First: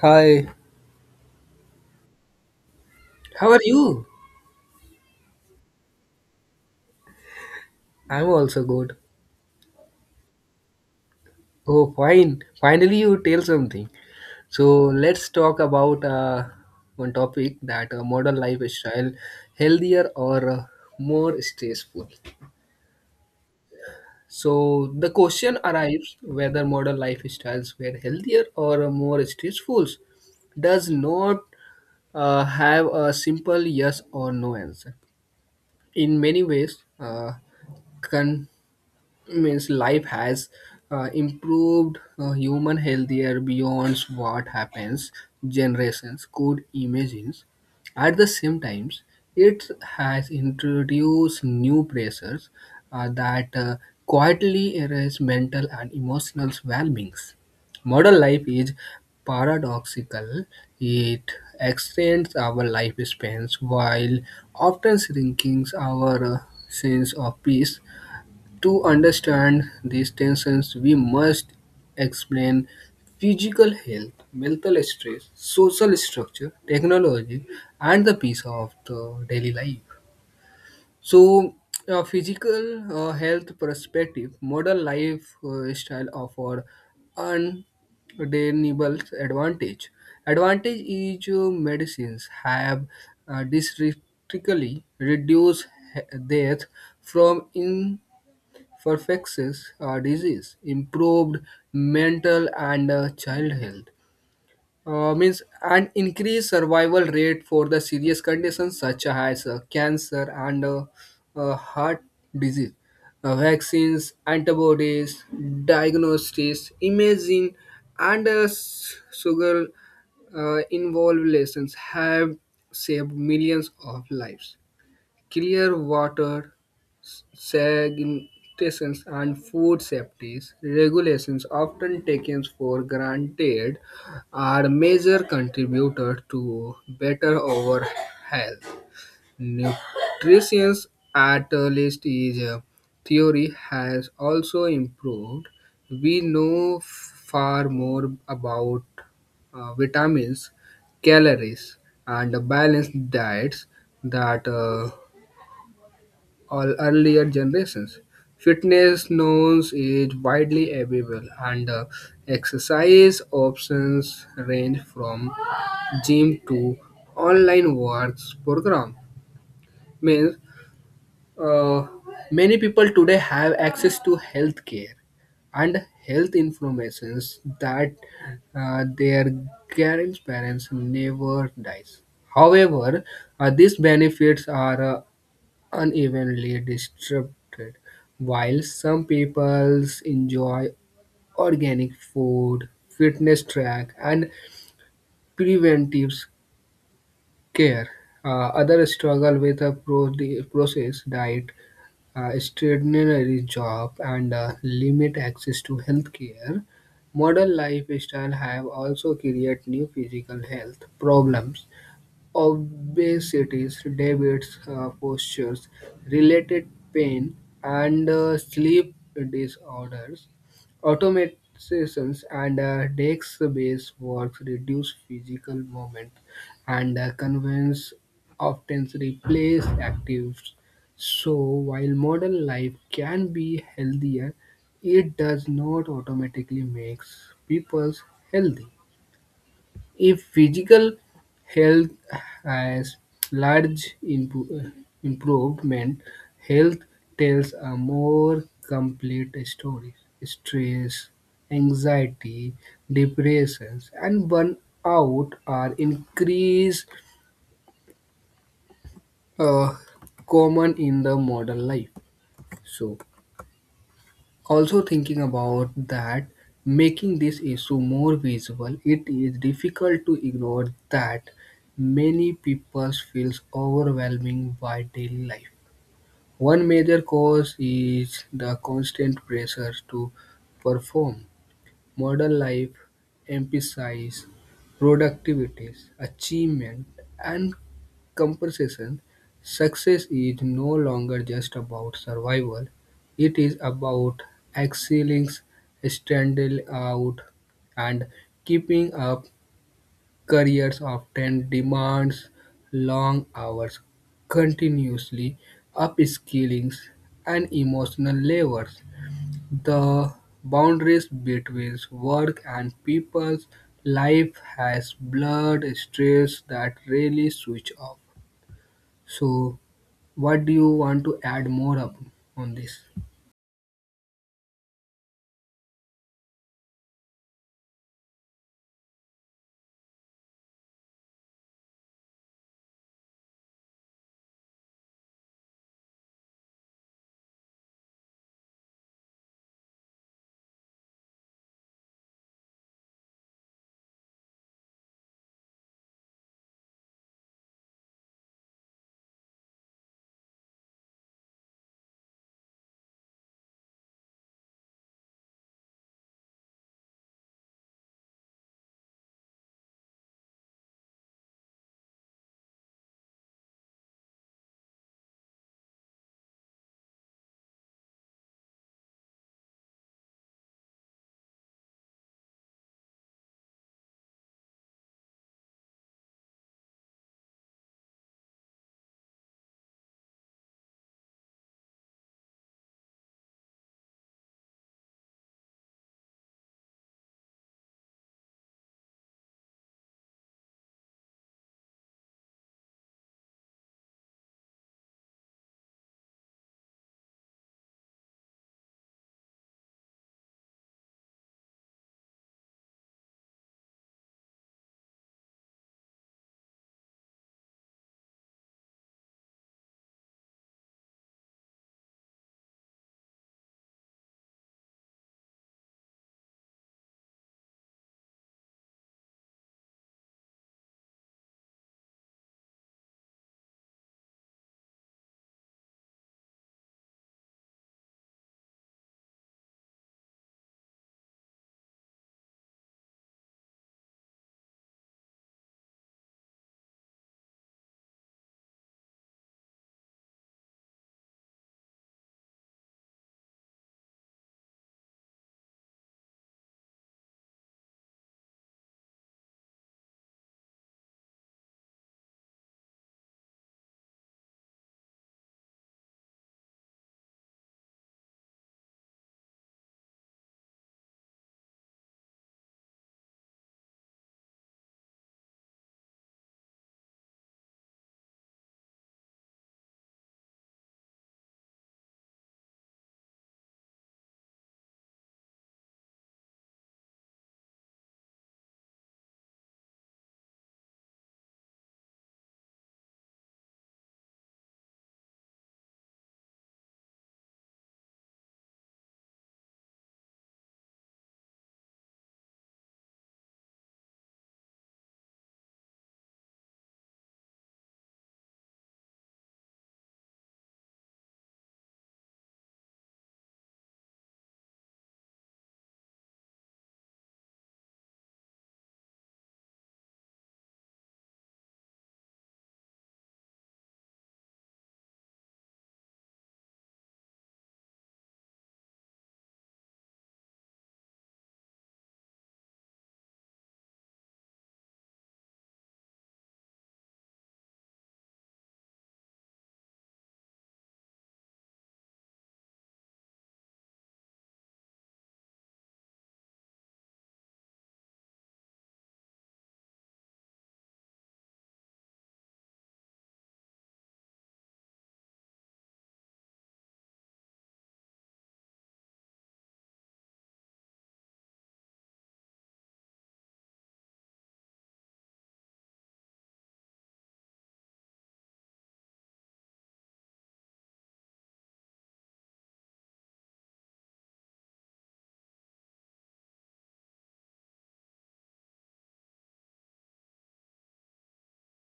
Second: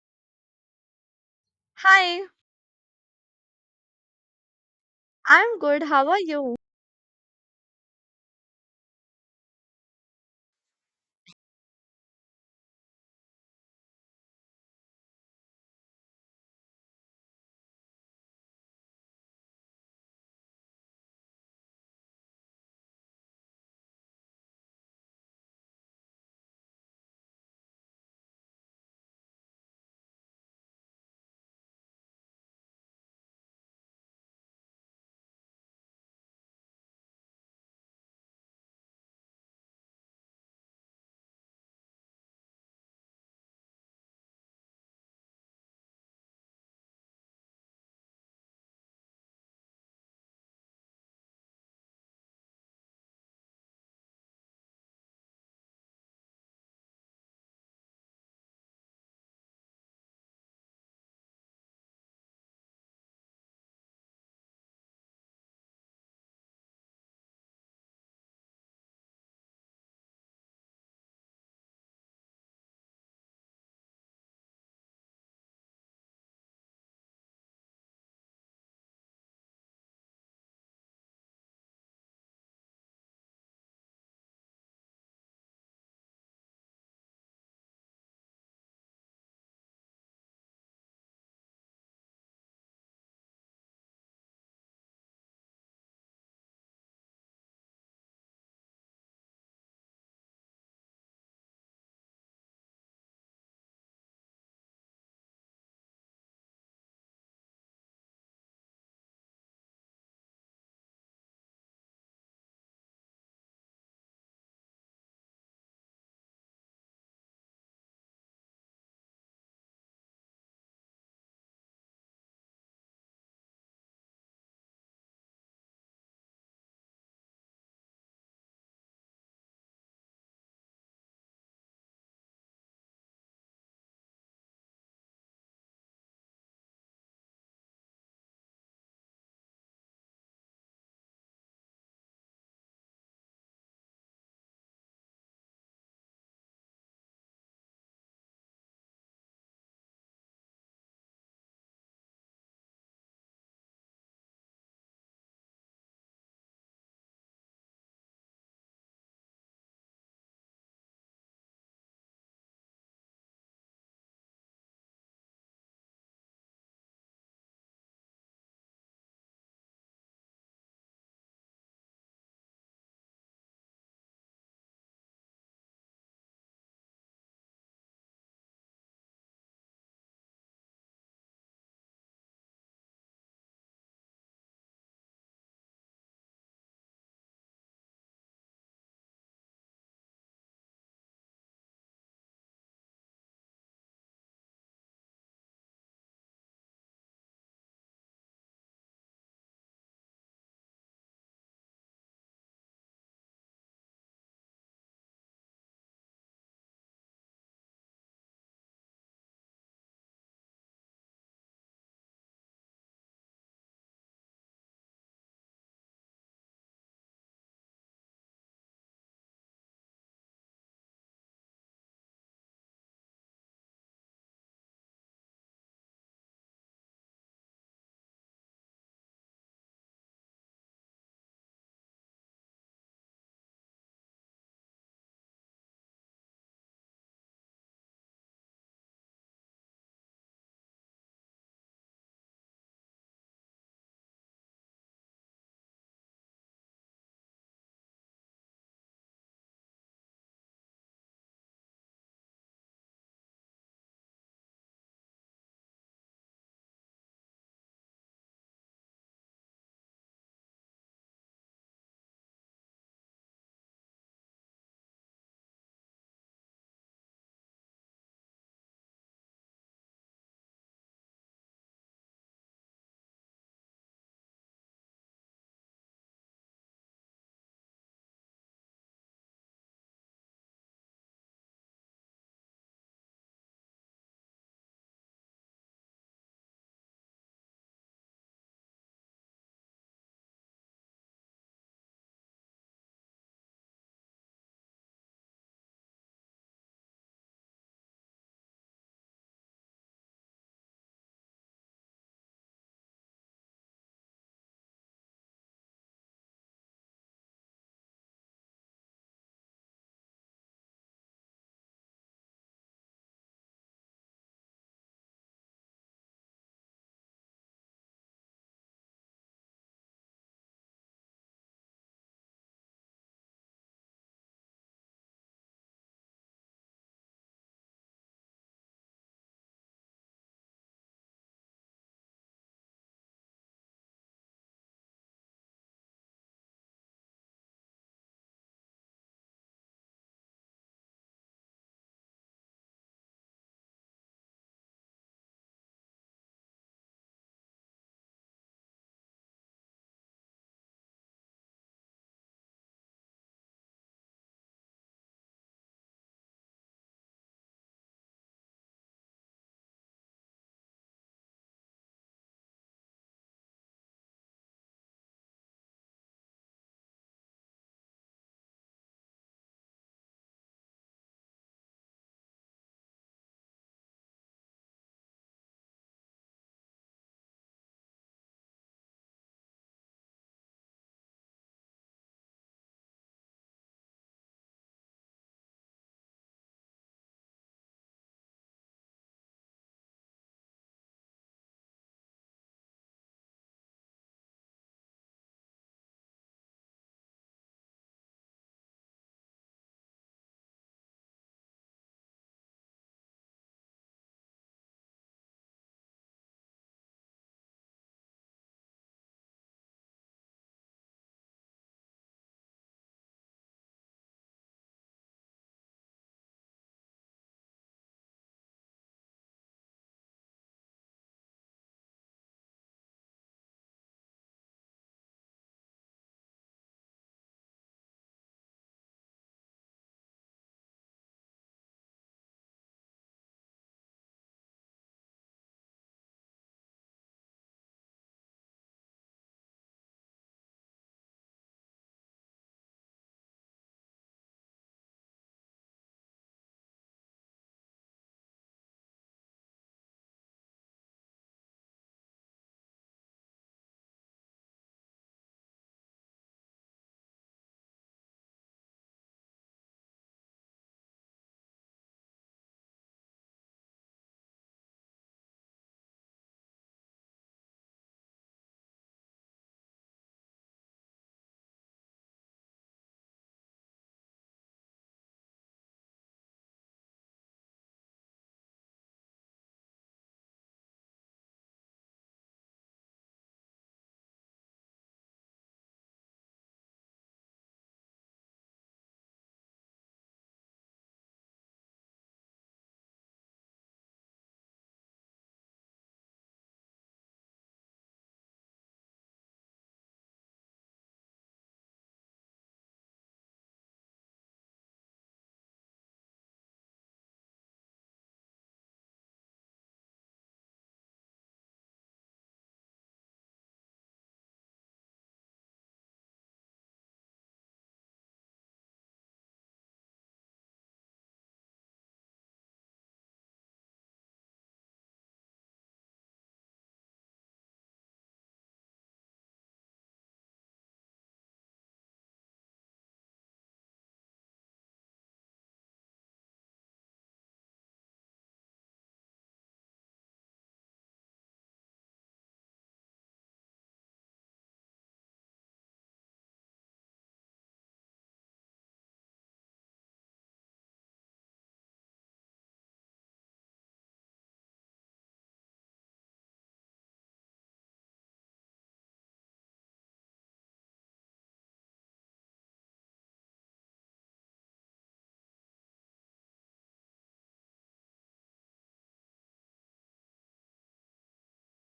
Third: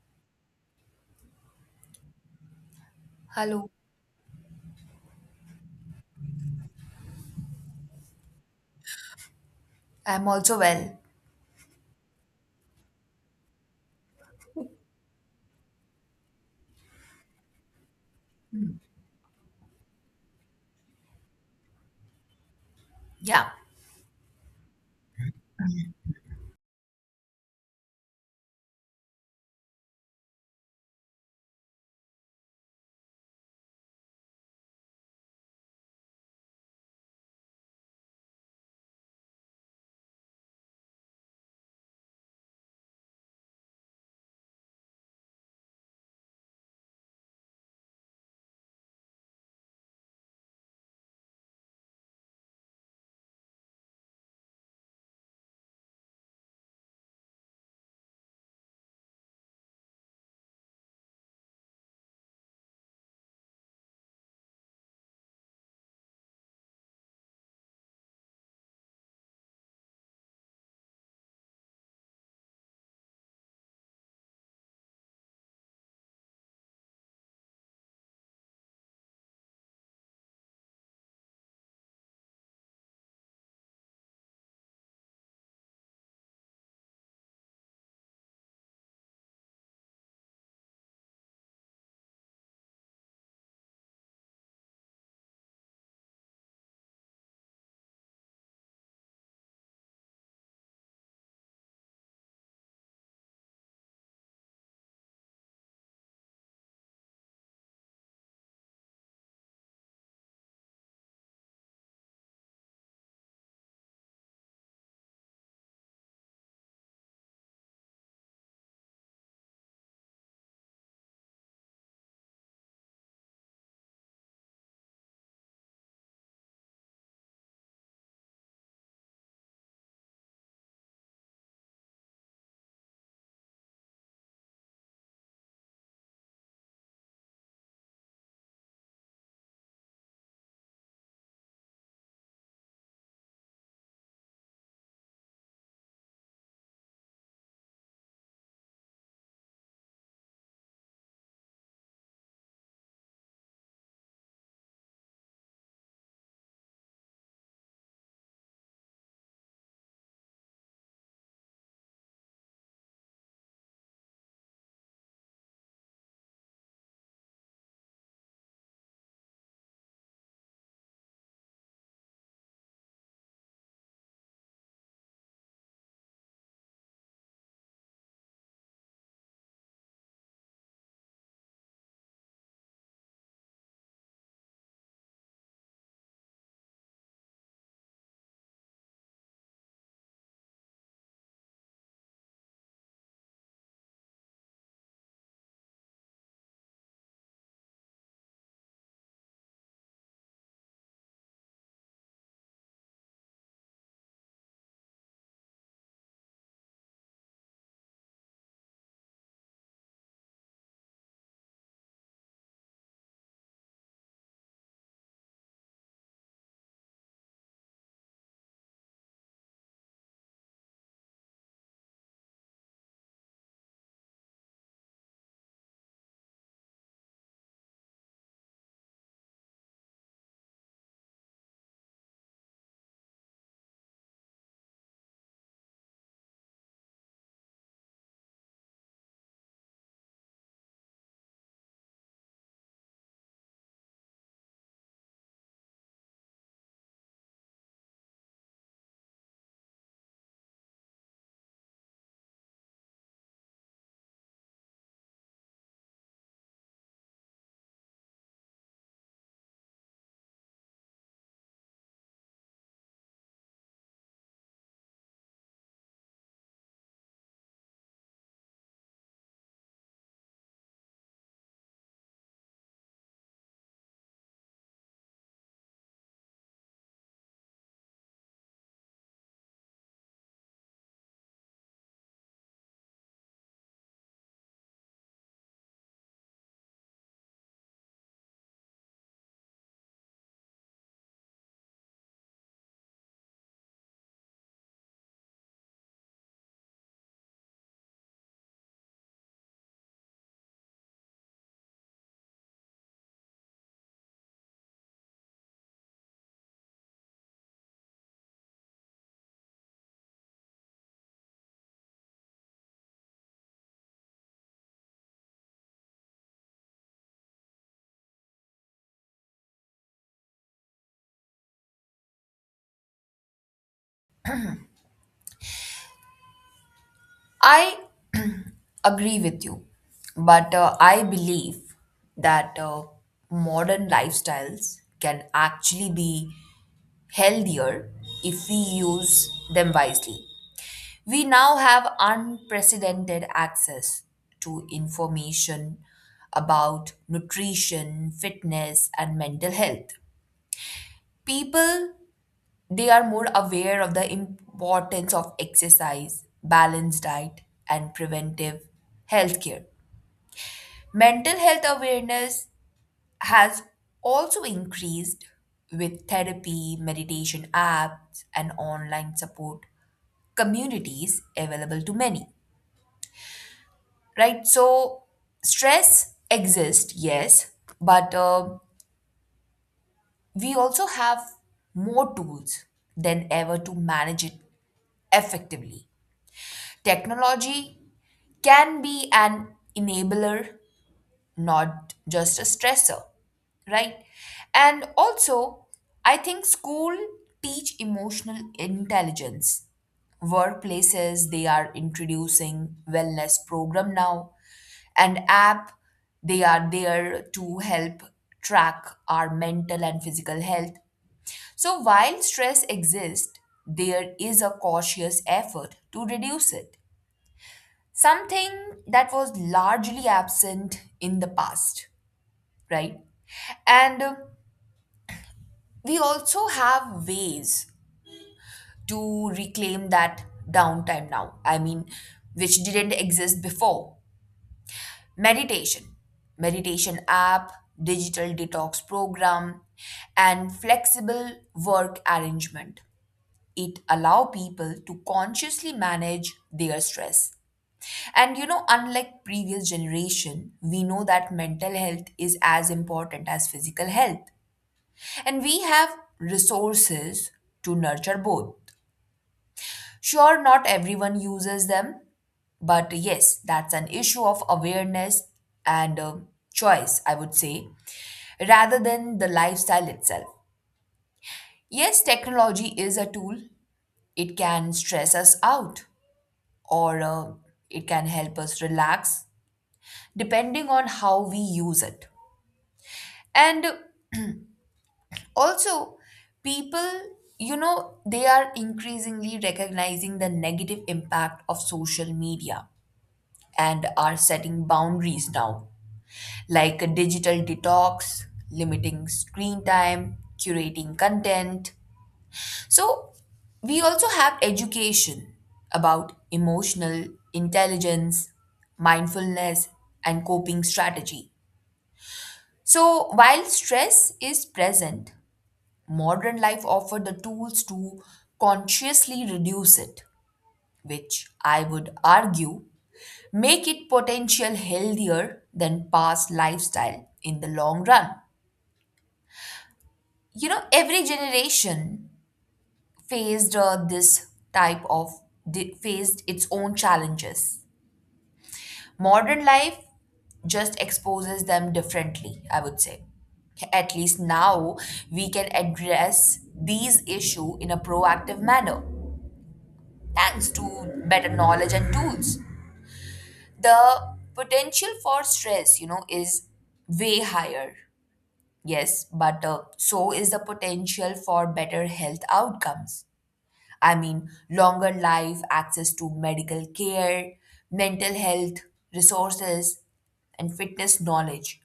Hi, Hi, how are Hello, you? I'm good. How are you? I'm also good. I'm also well. Oh, fine. Finally, you tell something. So let's talk about one topic that modern lifestyle healthier or more stressful. Yeah, So the question arrives whether modern lifestyles were healthier or more stressful does not have a simple yes or no answer. In many ways, con- means life has improved human healthier beyond what happens generations could imagine. At the same times, it has introduced new pressures that quietly erase mental and emotional well-beings. Modern life is paradoxical. It extends our lifespans while often shrinking our sense of peace. To understand these tensions, we must explain physical health, mental stress, social structure, technology, and the piece of the daily life. So, a physical health perspective, modern life style offer undeniable advantage. Advantage is medicines have drastically reduced death from for infectious disease, improved mental and child health. Means an increased survival rate for the serious conditions such as cancer and heart disease. Vaccines, antibodies, diagnostics, imaging, and sugar involved lessons have saved millions of lives. Clear water, sanitations and food safety regulations often taken for granted are major contributors to better overall health. Nutrition, at least is a theory, has also improved. We know far more about vitamins, calories, and balanced diets that all earlier generations. Fitness knows is widely available, and exercise options range from gym to online works program. Means uh, many people today have access to healthcare and health informations that their grandparents never dies. However, these benefits are unevenly distributed. While some peoples enjoy organic food, fitness track, and preventive care, others struggle with a processed diet, extraordinary job, and limit access to healthcare. Modern lifestyle have also created new physical health problems: obesities, diabetes, postures, related pain, and sleep disorders. Automatizations and desk-based work reduce physical movement, and convenience often replace active. So, while modern life can be healthier, it does not automatically makes people healthy. If physical health has large improvement, health tells a more complete story. Stress, anxiety, depressions, and burnout are increased uh, common in the modern life. So, also thinking about that, making this issue more visible, it is difficult to ignore that many people feels overwhelming by daily life. One major cause is the constant pressure to perform. Modern life emphasizes productivity, achievement, and compensation. Success is no longer just about survival, it is about excelling, standing out, and keeping up. Careers often demands long hours, continuously upskilling, and emotional labor. The boundaries between work and people's life has blurred streets that really switch off. So, what do you want to add more up on this? I agree with you, but I believe that modern lifestyles can actually be healthier if we use them wisely. We now have unprecedented access to information about nutrition, fitness, and mental health. People They are more aware of the importance of exercise, balanced diet, and preventive health care. Mental health awareness has also increased with therapy, meditation apps, and online support communities available to many. Right? So, stress exists, yes, but we also have more tools than ever to manage it effectively. Technology can be an enabler, not just a stressor, right? And also, I think school teach emotional intelligence. Workplaces, they are introducing wellness program now. And app, they are there to help track our mental and physical health. So while stress exists, there is a cautious effort to reduce it, something that was largely absent in the past, right? And We also have ways to reclaim that downtime now, I mean, which didn't exist before. Meditation, meditation app, digital detox program, and flexible work arrangement. It allow people to consciously manage their stress. And you know, unlike previous generation, we know that mental health is as important as physical health. And we have resources to nurture both. Sure, not everyone uses them, but yes, that's an issue of awareness and choice, I would say, rather than the lifestyle itself. Yes, technology is a tool, it can stress us out or it can help us relax, depending on how we use it. And also, people, you know, they are increasingly recognizing the negative impact of social media and are setting boundaries now, like a digital detox, limiting screen time, curating content. So, we also have education about emotional intelligence, mindfulness, and coping strategy. So, while stress is present, modern life offered the tools to consciously reduce it, which I would argue make it potential healthier than past lifestyle in the long run. You know, every generation faced this type of di- faced its own challenges. Modern life just exposes them differently, I would say. At least now we can address these issue in a proactive manner, thanks to better knowledge and tools. The potential for stress, you know, is way higher, yes, but so is the potential for better health outcomes. I mean, longer life, access to medical care, mental health resources, and fitness knowledge.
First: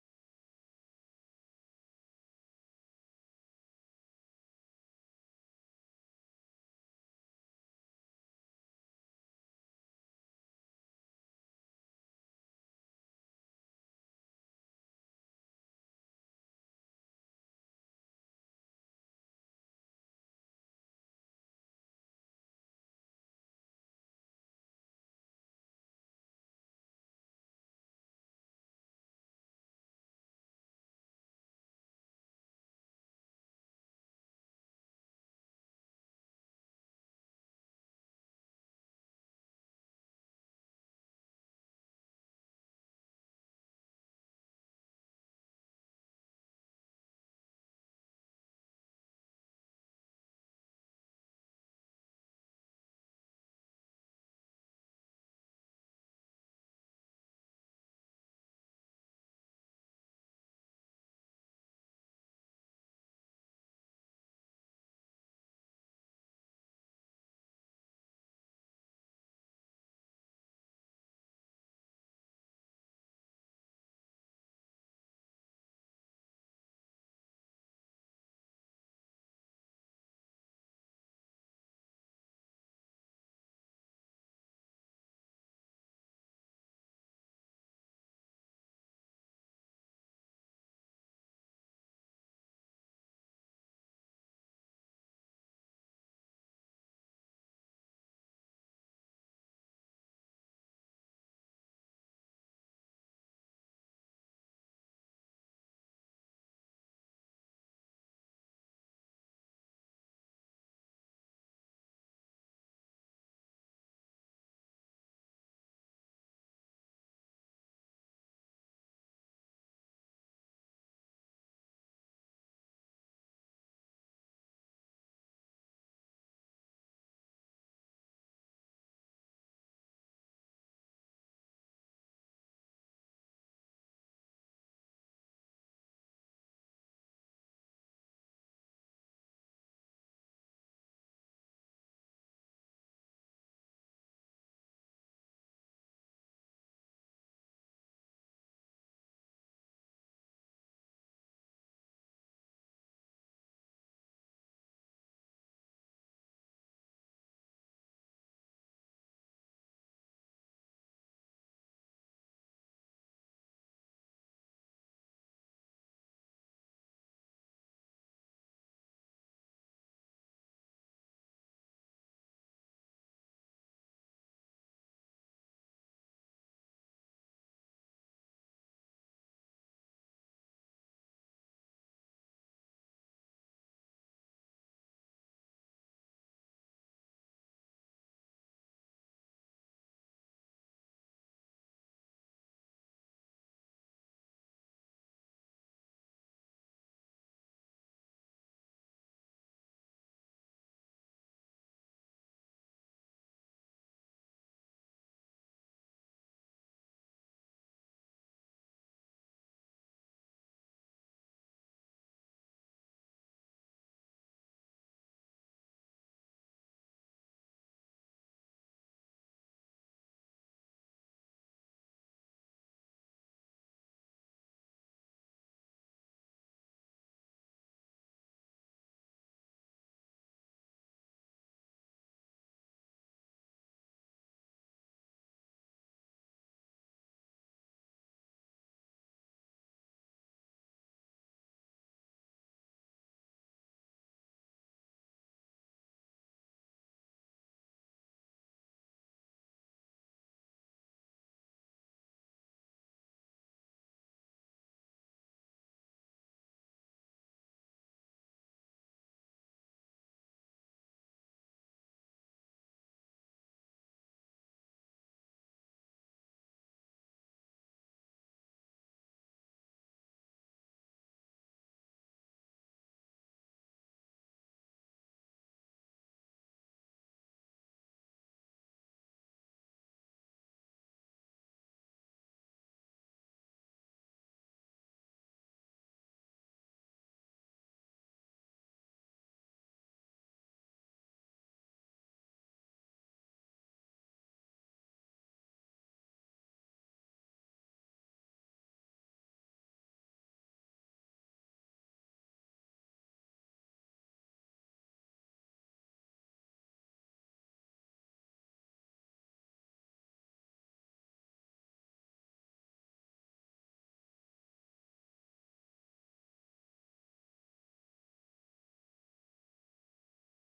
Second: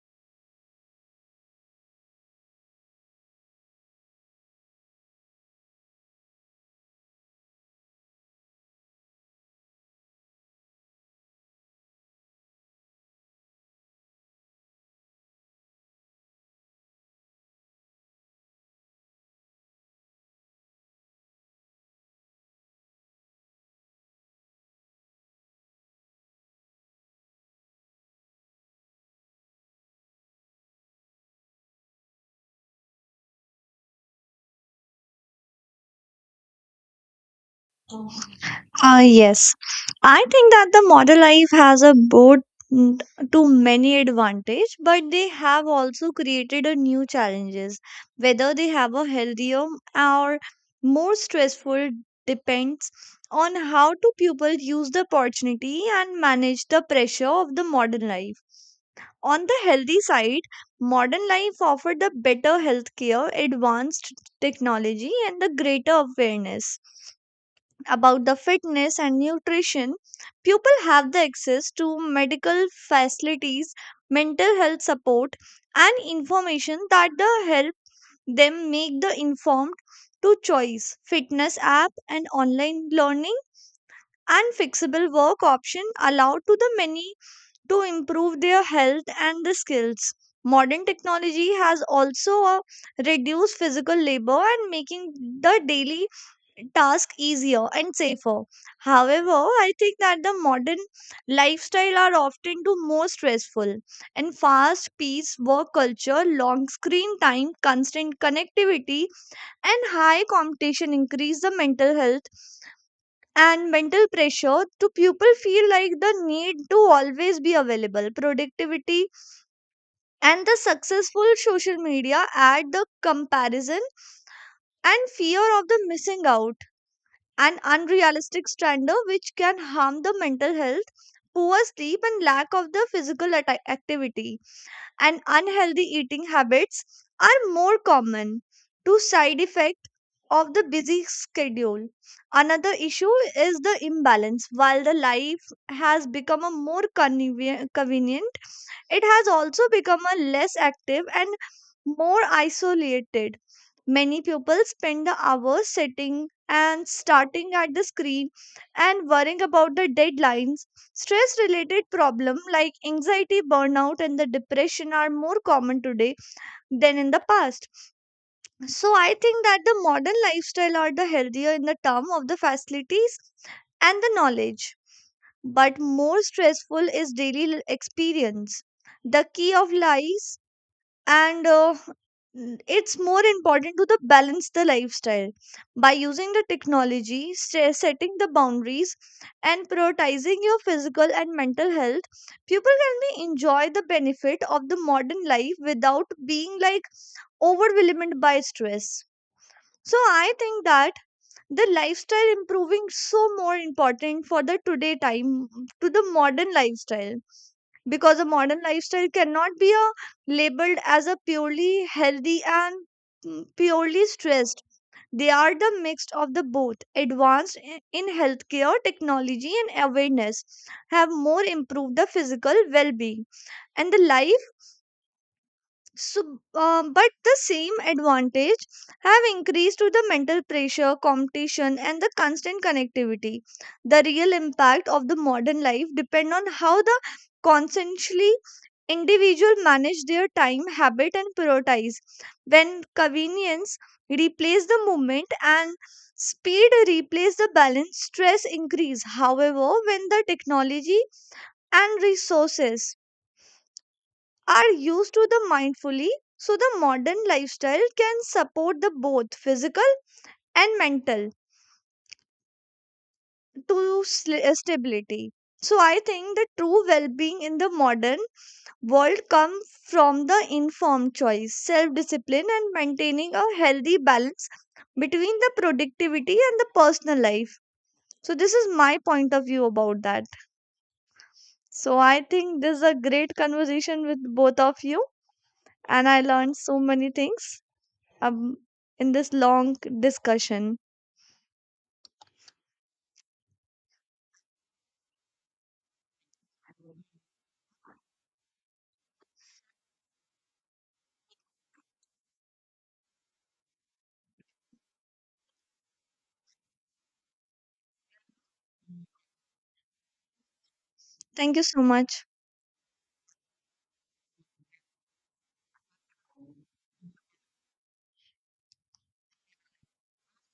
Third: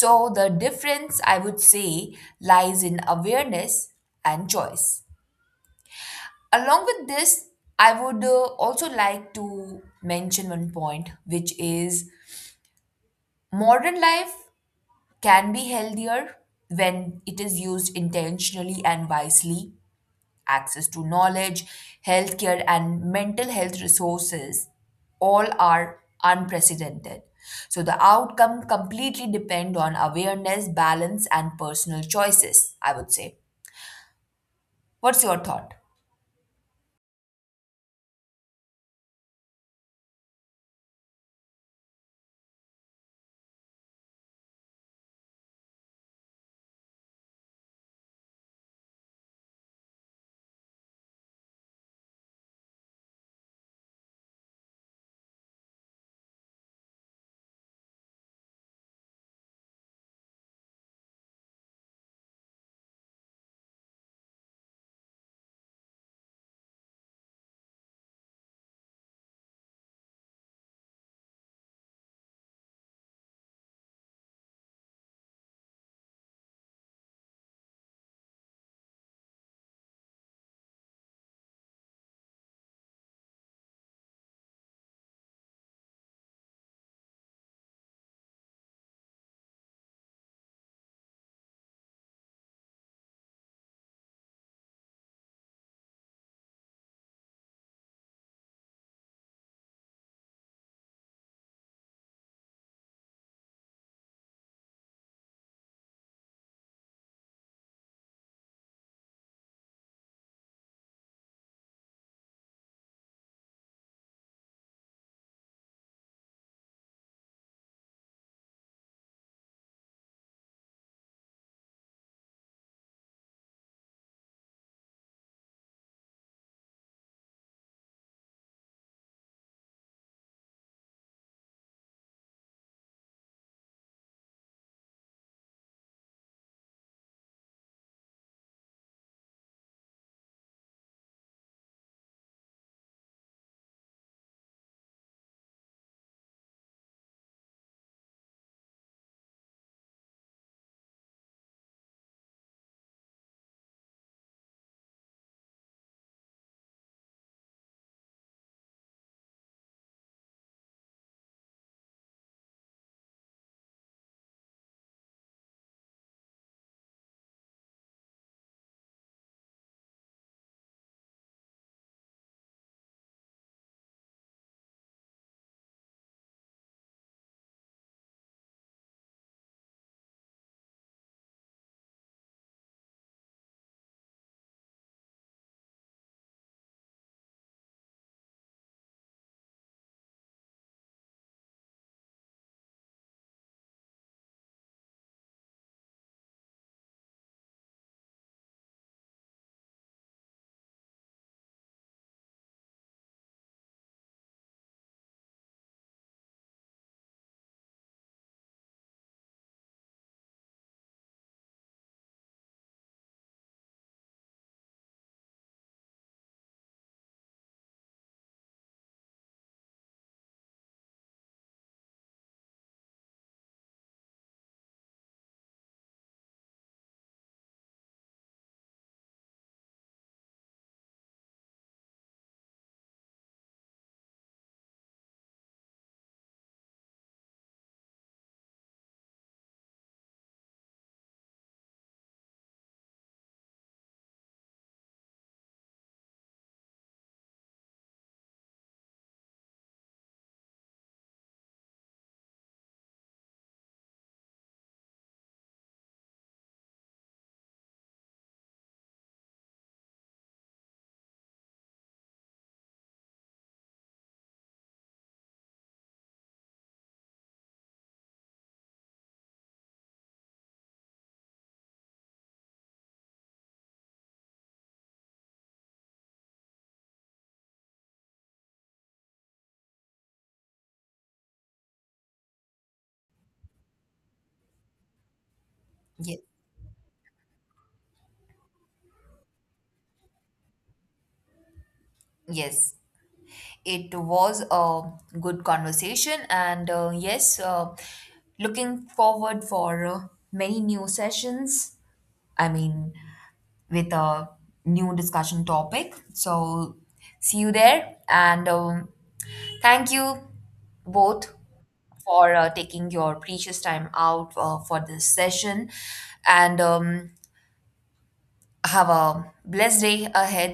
So the difference, I would say, lies in awareness and choice. Along with this, I would also like to mention one point, which is modern life can be healthier when it is used intentionally and wisely. Access to knowledge, healthcare, and mental health resources all are unprecedented. So the outcome completely depend on awareness, balance, and personal choices, I would say. What's your thought? Yes, I think that the modern life has a boat mm, to many advantage, but they have also created a new challenges. Whether they have a healthier or more stressful depends on how do people use the opportunity and manage the pressure of the modern life. On the healthy side, modern life offered the better healthcare, advanced technology, and the greater awareness about the fitness and nutrition people have the access to medical facilities mental health support and information that the help them make the informed to choice fitness app and online learning and flexible work option allow to the many to improve their health and the skills. Modern technology has also reduced physical labor and making the daily task easier and safer. However, I think that the modern lifestyle are often too more stressful and fast paced work culture, long screen time, constant connectivity and high competition increase the mental health and mental pressure to people feel like the need to always be available productivity and the successful social media add the comparison and fear of the missing out an unrealistic standard which can harm the mental health poor sleep and lack of the physical activity and unhealthy eating habits are more common. Two side effect of the busy schedule another issue is the imbalance while the life has become a more convenient it has also become a less active and more isolated. Many people spend the hours sitting and starting at the screen and worrying about the deadlines. Stress related problems like anxiety, burnout, and the depression are more common today than in the past. So I think that the modern lifestyle are the healthier in the term of the facilities and the knowledge but more stressful is daily experience. The key of lies and uh, it's more important to the balance the lifestyle by using the technology setting the boundaries and prioritizing your physical and mental health people can be enjoy the benefit of the modern life without being like overwhelmed by stress so I think that the lifestyle improving so more important for the today time to the modern lifestyle because a modern lifestyle cannot be a, labeled as a purely healthy and purely stressed they are the mixed of the both advanced in healthcare technology and awareness have more improved the physical well-being and the life so, but the same advantage have increased to the mental pressure, competition, and the constant connectivity. The real impact of the modern life depend on how the consciously individual manage their time, habit, and prioritize. When convenience replace the movement and speed replace the balance, stress increase. However, when the technology and resources are used to the mindfully so the modern lifestyle can support the both physical and mental to stability so I think the true well-being in the modern world come from the informed choice self-discipline and maintaining a healthy balance between the productivity and the personal life so this is my point of view about that so I think this is a great conversation with both of you and I Yes. learned so many things um, in this long discussion. Yes. It was a good conversation, and yes, looking forward for many new sessions. I mean, with a new discussion topic. So, see you there, and thank you both Thank you so much. for taking your precious time out for this session, and have a blessed day ahead.